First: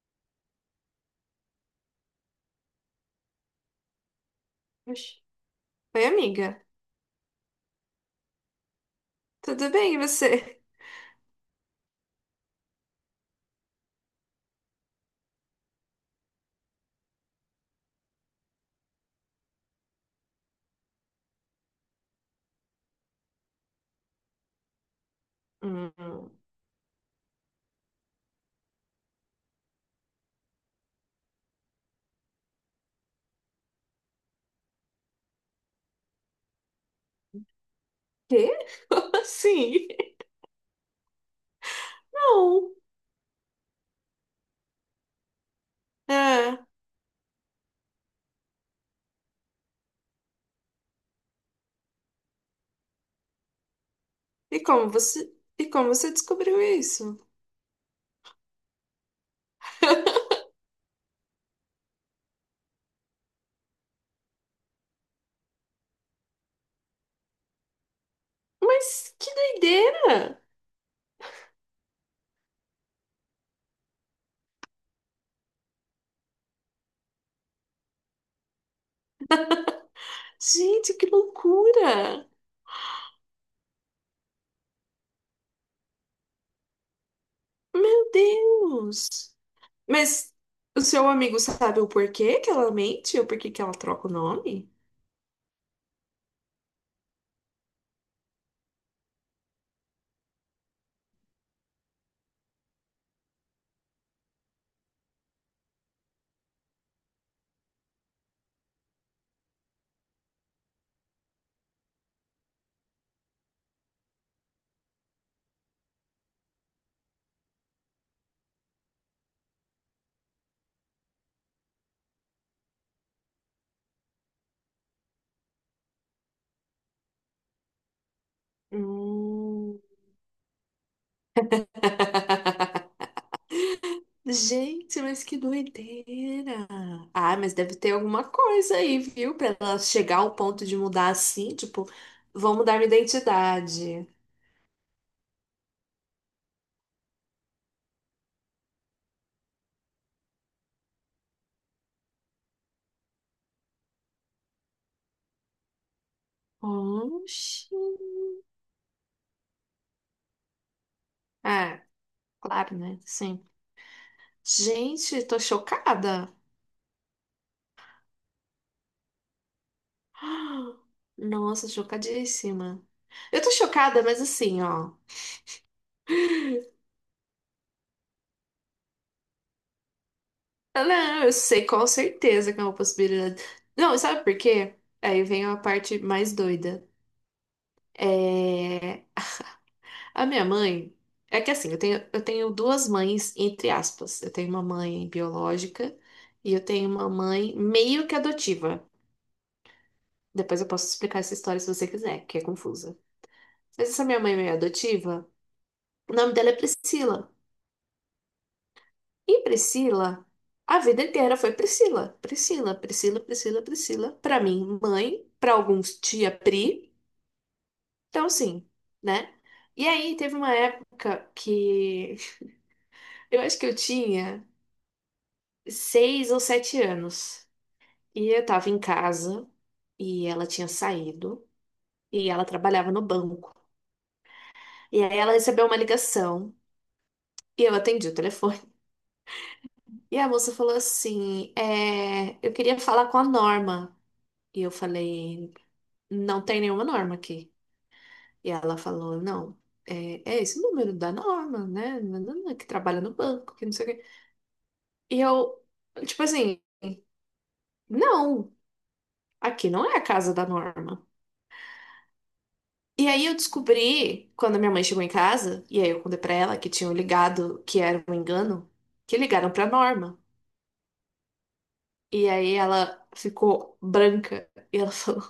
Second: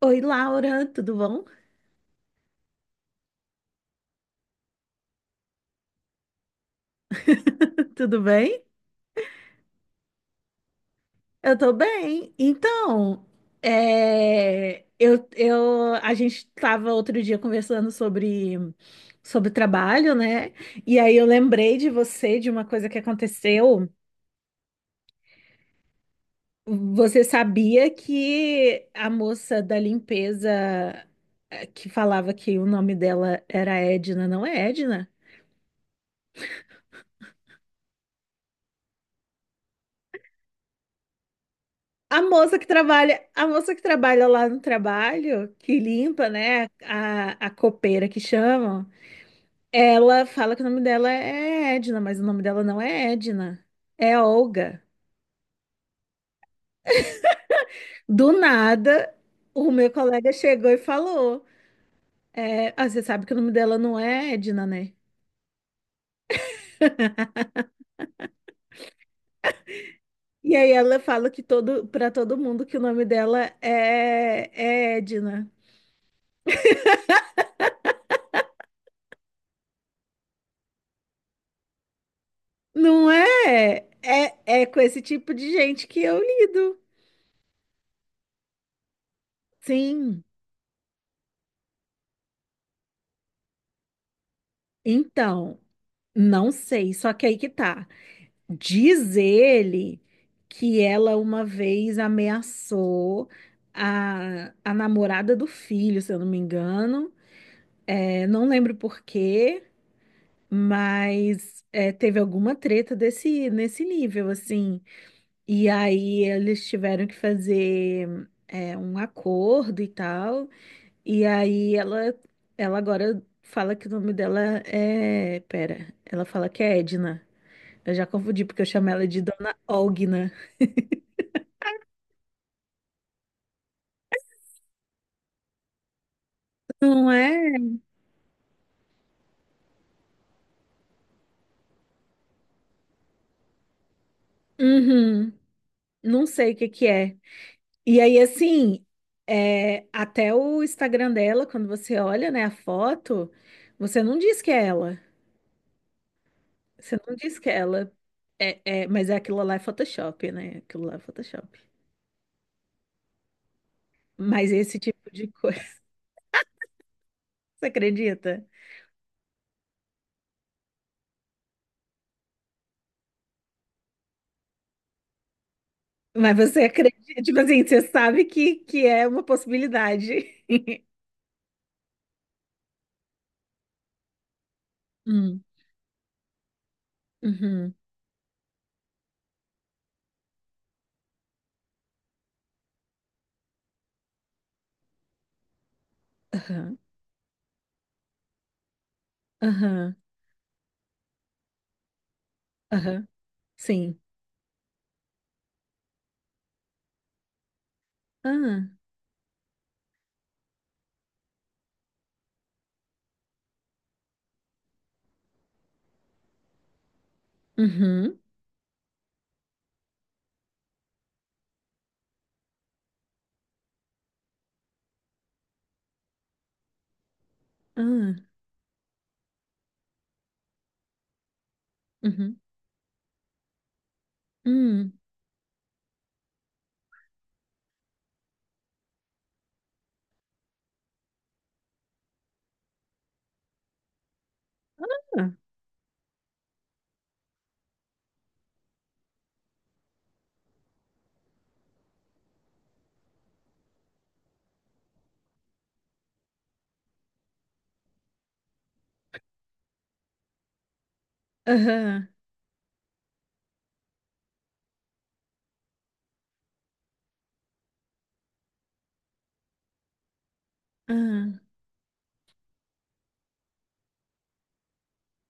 Oi, Laura, tudo bom? Oxi. Oi, amiga. Tudo bem? Tudo bem, e você? Eu tô bem. Então, eu, a gente tava outro dia conversando sobre trabalho, né? E aí eu lembrei de você, de uma coisa que aconteceu. Hum. Você sabia que a moça da limpeza que falava que o nome dela era Edna, não é Edna? Quê? Como assim? A moça que Não. trabalha, lá no trabalho, que limpa, É. né, a copeira que chamam, ela fala que o nome dela é Edna, mas o nome dela não é Edna, é E Olga. como você, e como você descobriu isso? Do nada, o meu colega chegou e falou, você sabe que o nome dela não é Edna, né? Mas que doideira! E aí ela fala que para todo mundo que o nome dela é Edna. Gente, que loucura! Não é, é com esse tipo de gente que eu lido. Meu Deus! Sim. Mas o seu amigo sabe o porquê que ela mente? O porquê que ela troca o nome? Então, não sei, só que aí que tá. Diz ele que ela uma vez ameaçou a namorada do filho, se eu não me engano. É, não lembro por quê, mas teve alguma treta nesse nível, assim. E aí eles tiveram que fazer um acordo e tal. E aí ela agora fala que o nome dela é. Pera, ela fala que é Edna. Eu já confundi porque eu chamo ela de Dona Hum. Ogna. Gente, mas que doideira! Não Ah, é? mas deve ter alguma coisa aí, viu? Pra ela chegar ao ponto de mudar assim, tipo, vou mudar minha identidade. Uhum. Não sei o que que é. E aí, assim, até o Instagram dela, quando você olha, né, a foto, você não diz que é ela. Você não diz que é Oxi. ela. Mas é aquilo lá é Photoshop, né? Aquilo lá é Photoshop. Ah, claro, né? Sim. Mas esse tipo Gente, de tô coisa, chocada. você acredita? Ah, nossa, chocadíssima. Eu tô chocada, mas assim, ó. Mas você acredita, tipo assim, você sabe que é uma possibilidade. Eu não, eu sei com certeza que é uma possibilidade. Não, sabe por quê? Aí Hum, vem a parte mais doida. uhum, É. A minha mãe. É que assim, eu tenho duas mães, entre aspas. Eu tenho uma mãe biológica e eu aham, tenho uma mãe meio que adotiva. aham, Depois eu posso explicar essa história se você quiser, que é confusa. aham, Mas sim. essa minha mãe meio adotiva. O nome dela é Priscila. Ah, E Priscila, a vida inteira foi Priscila, Priscila, Priscila, Priscila, Priscila. Para mim, mãe, para alguns, tia Pri. uhum, Então, assim, né? E aí, teve uma época que eu acho que eu tinha 6 ou 7 anos. ah, E eu tava em casa e ela tinha saído e uhum, ela trabalhava no banco. hum, E aí, ela recebeu uma ligação. E eu atendi o telefone. E a moça falou assim: é, eu queria falar com a Norma. E eu ah, falei, não tem nenhuma Norma aqui. E ela falou, não, é, é esse o número da Norma, né? Nananã, que trabalha no banco, que não sei o quê. E eu, tipo assim, não, aqui não é a casa da Norma. aham, E aí eu descobri, quando a minha mãe chegou em casa, e aí eu contei pra ela que tinham ligado, que era um engano, que ligaram pra Norma. ah. E aí ela ficou branca e ela falou,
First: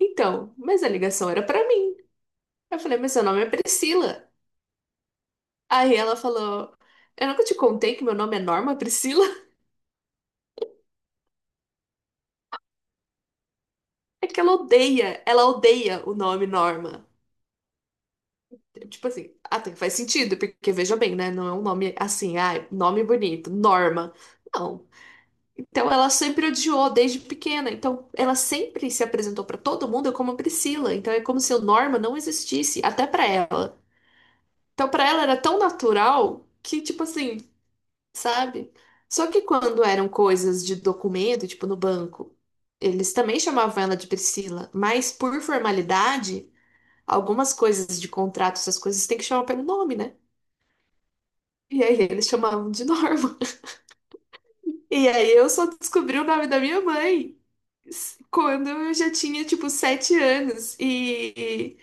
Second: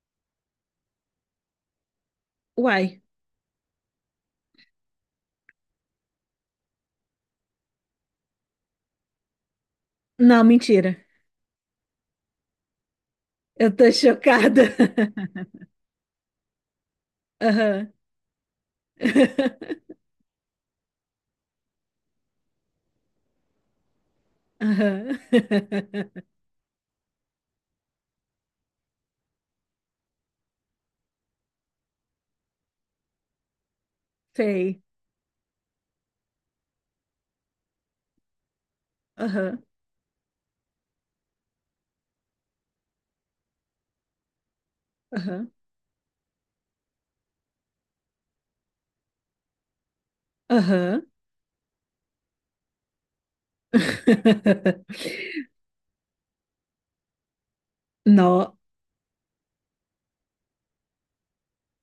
então, mas a ligação era pra mim. Eu falei, Uai, mas seu nome é Priscila. Aí ela falou: eu nunca te contei que meu nome é Norma Priscila? não, mentira. Eu tô É que chocada. Ela odeia o nome Norma. Aham, Tipo assim, até faz sentido, porque veja bem, né? Não é um nome assim, ah, nome bonito, Norma. Não. aham, Então ela sempre odiou desde pequena. Então ela sempre se apresentou pra todo mundo como Priscila. Então é como se o Norma não existisse, até pra ela. sei, Então pra ela era tão natural que, tipo assim. Sabe? Só que aham, quando eram coisas de documento, tipo no banco, eles também chamavam ela de Priscila, mas por aham, formalidade, algumas coisas de contrato, essas coisas tem que chamar pelo nome, né? aham. E aí eles chamavam de Norma. E aí eu só descobri o nome da minha mãe Nó, quando eu já tinha, tipo, 7 anos. E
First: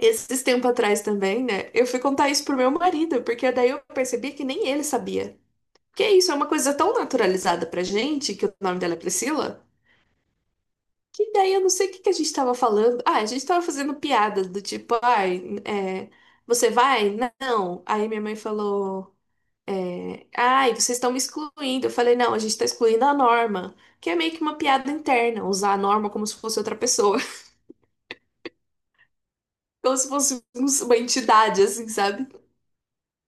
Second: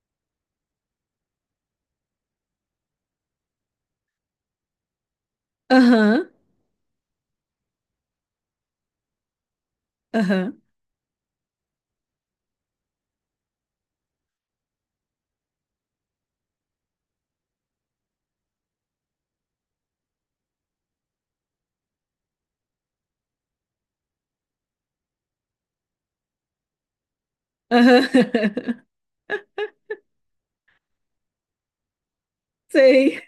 esses tempo atrás também, né? Eu fui contar isso pro meu marido, porque daí eu percebi que nem ele sabia. Porque é aham, isso, é uma coisa tão naturalizada pra gente, que o nome dela é Priscila, aham, que daí eu não sei o que que a gente tava falando. Ah, a gente tava fazendo piada do tipo, ai, é, você vai? Não. Aí minha mãe falou, é, ai, vocês estão me excluindo. Eu falei, não, a gente tá excluindo a Norma, que é meio que uma piada interna, usar a Norma como se fosse outra pessoa, aham, como se fosse uma entidade, assim, sabe? sei,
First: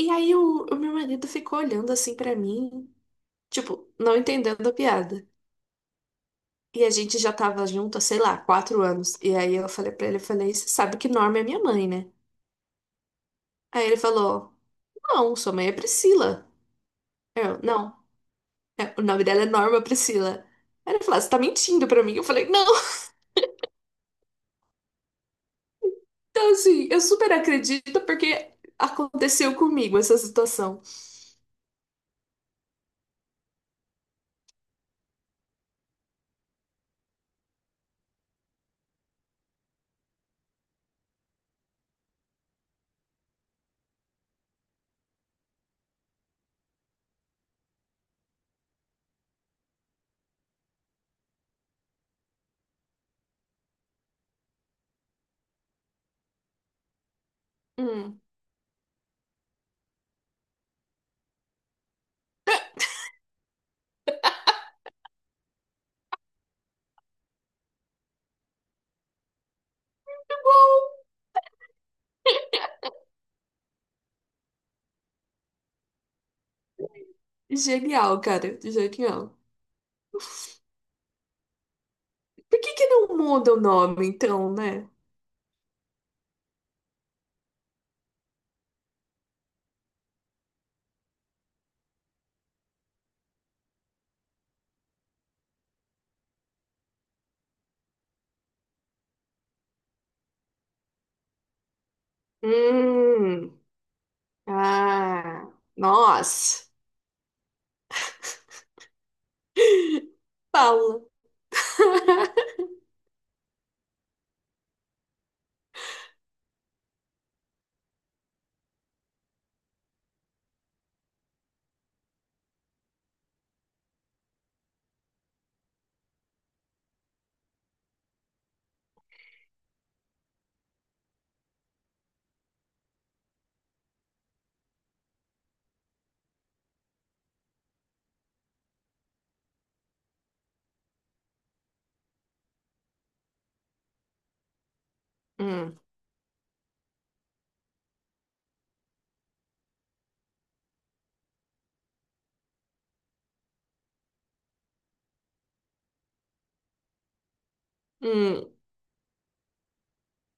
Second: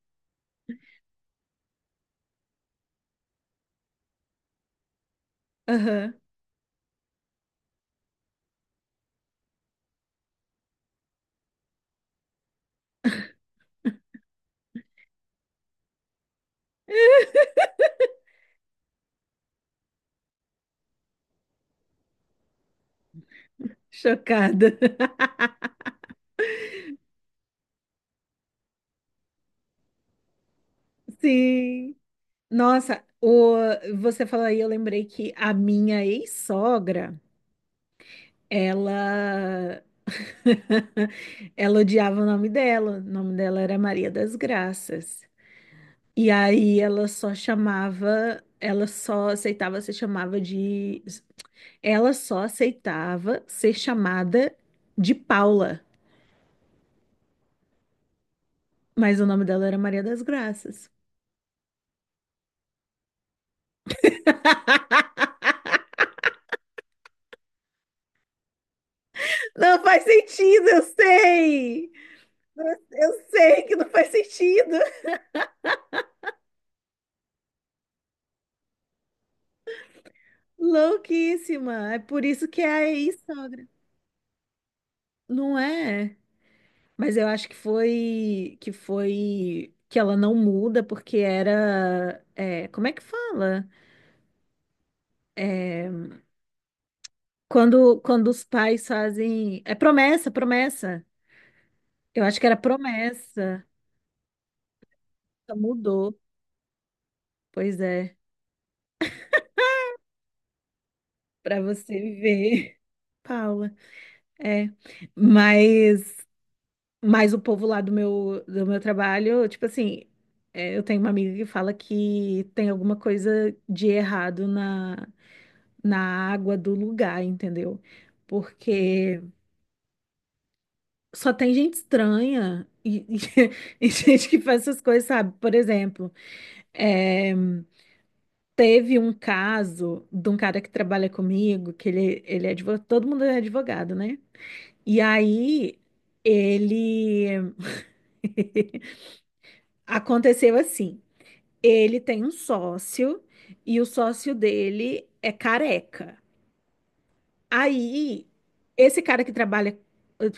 E aí o meu marido ficou olhando assim pra mim, tipo, não entendendo a piada. aham, E a gente já tava junto, há, sei lá, 4 anos. E aí eu falei pra ele, eu falei, você sabe que Norma é minha mãe, né? Aí ele falou, não, sua mãe é Priscila. Eu, não, é, o nome dela é Norma Priscila. Aí ele falou, "Ah, você tá mentindo pra mim." Eu falei, não. chocada. Então, assim, eu super acredito porque aconteceu comigo essa situação. Sim. Nossa, você falou aí, eu lembrei que a minha ex-sogra, ela ela odiava o nome dela. O nome dela era Maria das Graças. E aí ela só chamava, ela só aceitava ser chamada de Paula, Hum. mas o nome dela era Maria das Graças. Não faz Tá sentido, eu bom. sei. Eu sei que não faz sentido. Genial, cara, genial. Louquíssima. É por isso Por que é que que a não muda o ex-sogra. nome, então, né? Não é? Mas eu acho que foi que foi que ela não muda porque era como é que fala? É, quando os pais fazem promessa, promessa. Eu acho que era Hum. promessa. Ah, Ela mudou. nossa. Pois é, Paula. para você ver. Paula. É, mas mas o povo lá do meu trabalho, tipo assim, eu tenho uma amiga que fala que tem alguma coisa de errado na água do lugar, entendeu? Porque só tem gente estranha e e gente que faz essas coisas, sabe? Por exemplo, é, teve um caso de um cara que trabalha comigo, que ele é advogado, todo mundo é advogado, né? E aí Hum. ele aconteceu assim. Ele tem um sócio e o sócio dele é careca. Aí, Hum, esse cara que trabalha.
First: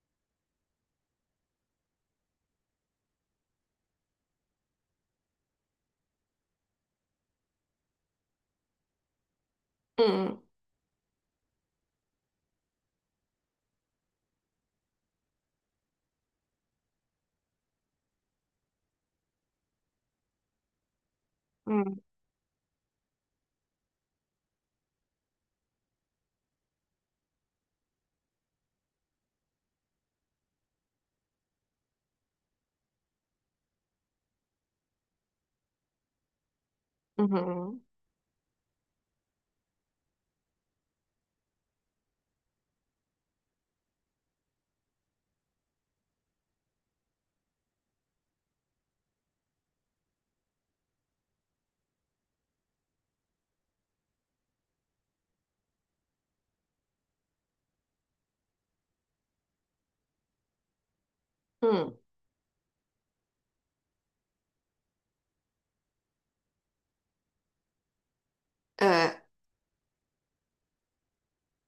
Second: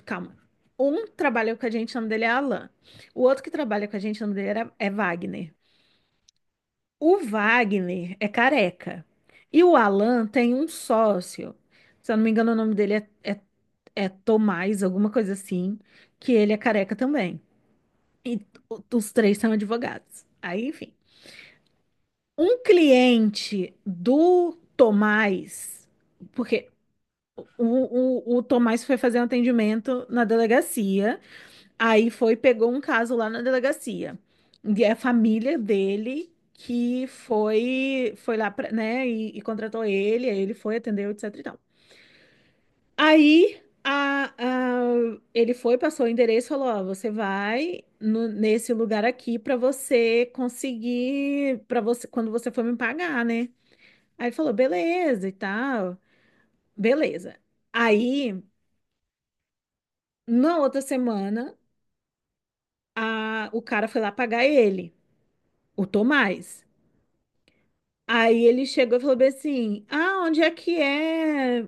Calma. Um trabalha com a gente, o nome dele é Alan. O outro que trabalha com a gente, o nome dele era- é Wagner. O Wagner é careca. E o Alan hum, tem um sócio. Se eu não me engano, o nome é Tomás, alguma coisa assim, que ele é careca também. E t- os três são advogados. Aí, enfim. hum, Um cliente do Tomás, porque o Tomás foi fazer um atendimento na delegacia, aí foi, pegou um caso lá na delegacia. E é a família dele que uhum, foi, foi lá, pra, né, e contratou ele, aí ele foi, atendeu, etc e tal. Aí a, a- Ele foi, passou o endereço, falou: Ó, você vai nesse lugar aqui para você conseguir, para você, quando você for me pagar, né? Aí ele falou, beleza e tal, beleza. Aí, na outra semana, hum, o cara foi lá pagar ele, o Tomás. Aí ele chegou e falou ah, bem assim: Ah, onde é que é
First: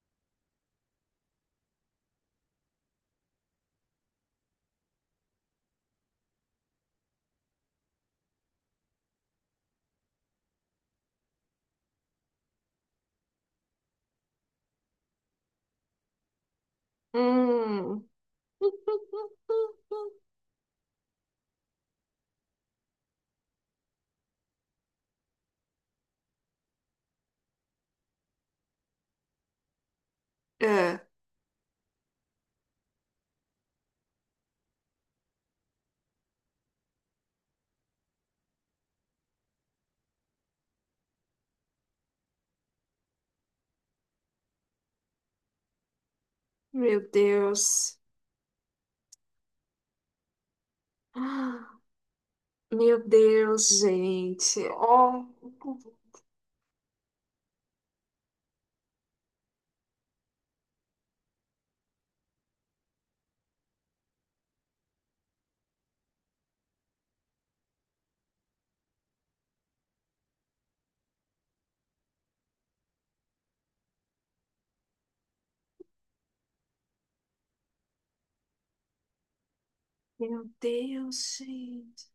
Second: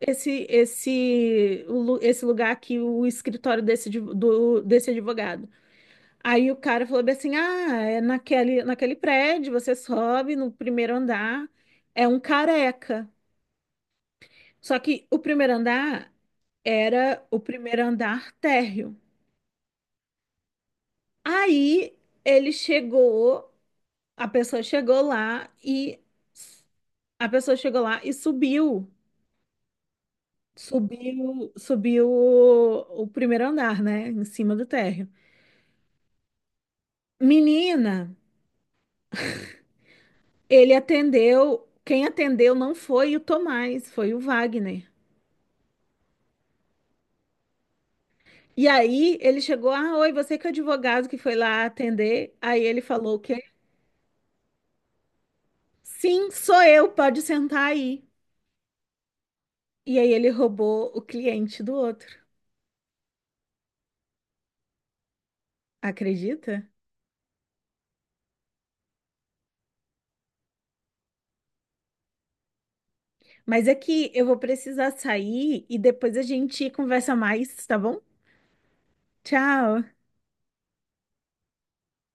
esse lugar aqui, o escritório desse advogado? Aí o cara falou bem assim: Ah, é naquele prédio, você sobe no primeiro andar, é um careca. Só que o primeiro andar era o primeiro hum. andar térreo. Aí ele chegou, a pessoa chegou lá e a pessoa chegou lá e subiu, Ah, subiu o primeiro andar, né, em cima do térreo. Menina, ele atendeu, quem atendeu não foi o Tomás, foi o Wagner. meu Deus. E aí ele chegou, ah, oi, você que é o advogado que foi lá Ah, atender. Aí ele meu falou o quê? Deus, gente. Oh, Sim, sou eu, pode sentar aí. E aí ele roubou o cliente do outro. Acredita? Mas é que eu vou precisar sair e depois a gente conversa mais, tá bom? Tchau. meu Deus, gente.